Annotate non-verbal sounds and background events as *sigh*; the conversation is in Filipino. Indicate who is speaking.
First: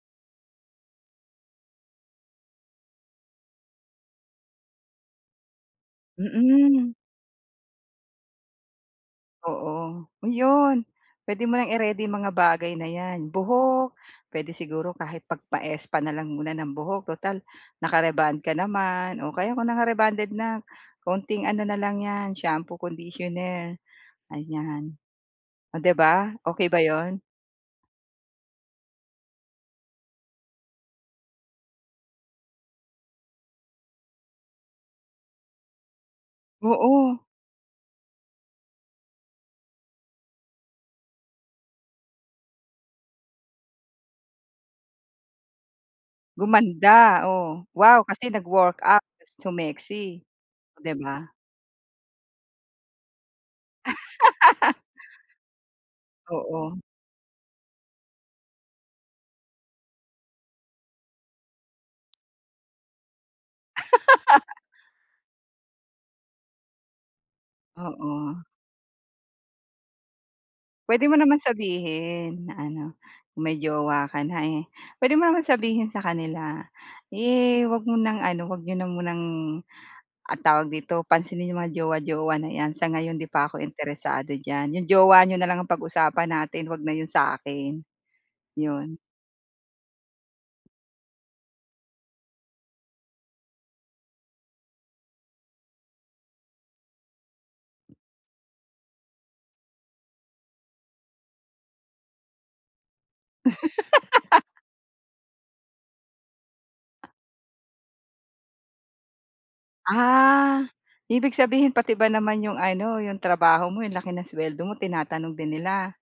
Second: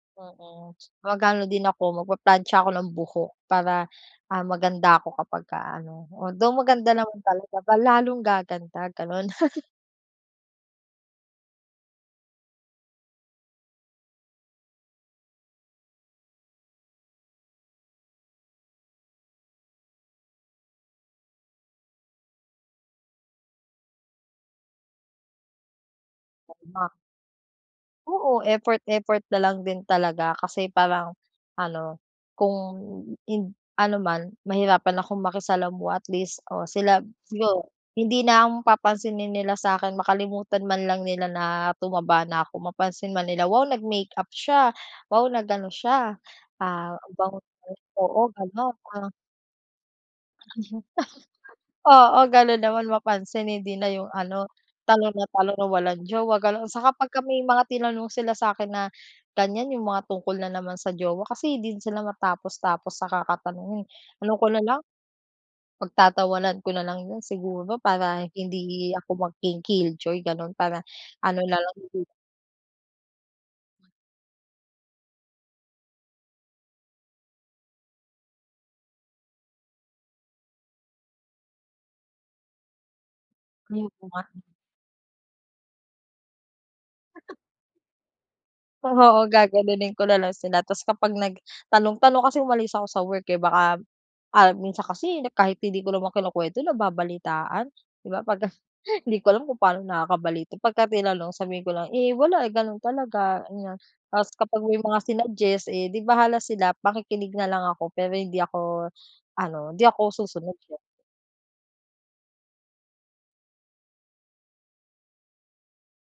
Speaker 1: Oo, mag aano din ako magpaplantsa ako ng buhok. Para ah, maganda ako kapag ka ano. Although maganda
Speaker 2: Mm.
Speaker 1: naman talaga ba lalong gaganda ganon. *chuckles*
Speaker 2: Oo, yun. Pwede mo nang i-ready mga bagay na yan, buhok. Pwede siguro kahit pagpa-spa na lang muna ng buhok tutal naka-rebond ka naman o kaya kung naka-rebonded na kaunting ano na lang yan shampoo, conditioner, ayan. O 'di ba, okey ba
Speaker 1: *unintelligible*
Speaker 2: yun?
Speaker 1: Oo effort, effort nalang din talaga kasi parang ano, kung ind ano man mahirapan akong makisalamuha at least o sila
Speaker 2: Oo.
Speaker 1: siguro hindi na ako papansinin nila sa'kin makalimutan man lang nila na tumaba na ako mapansin man nila, "Wow nag-makeup siya, wow nag-ano siya." Ah, anong
Speaker 2: Gumanda,
Speaker 1: tawag
Speaker 2: oh,
Speaker 1: dun?
Speaker 2: wow
Speaker 1: Oo,
Speaker 2: kasi
Speaker 1: ganun,
Speaker 2: nag-workout
Speaker 1: parang
Speaker 2: sumexy, oh 'di ba?
Speaker 1: *chuckles* Oo ganun naman mapansin hindi na yung ano,
Speaker 2: *laughs*
Speaker 1: tanong ng tanong na walang jowa ganun.
Speaker 2: Oo.
Speaker 1: Saka pagka may mga tinanong sila sa'kin na ganyan yung mga tungkol na naman sa jowa. Kasi di din sila matapos-tapos sa kakatanong. Eh ano ko na lang, pagtatawanan ko na lang yun siguro para
Speaker 2: Oo.
Speaker 1: hindi ako maging kill joy ganun para
Speaker 2: Pwede mo naman
Speaker 1: ano nalang hindi
Speaker 2: sabihin. Na ano may jowa ka na eh. Pwede mo naman sabihin sa kanila. Eh wag mo ng ano wag niyo na munang ah tawag dito pansinin yung mga jowa, jowa na yan sa ngayon di pa ako
Speaker 1: Hmm, oo nga
Speaker 2: interesado
Speaker 1: 'no.
Speaker 2: diyan. Yung jowa niyo na lang ang pag-usapan natin wag na yun sa'kin. Yun.
Speaker 1: Oo, gaganunin ko nalang sila. Tas kapag nagtanong-tanong kasi umalis ako sa work eh. Baka ah, minsan kasi kahit hindi ko naman kinukwento nababalitaan, 'di ba pagka *chuckles* hindi ko alam kung paano nakakabalita pagka tinanong sabihin ko lang, "Eh wala, eh ganun talaga." Aniya, tas kapag may mga sinuggest eh di bahala sila makikinig na lang ako pero hindi ako ano, hindi ako susunod.
Speaker 2: Ah,
Speaker 1: *unintelligible*
Speaker 2: ibig sabihin pati ba naman yung ano yung trabaho mo yung laki ng suweldo mo tinatanong din nila?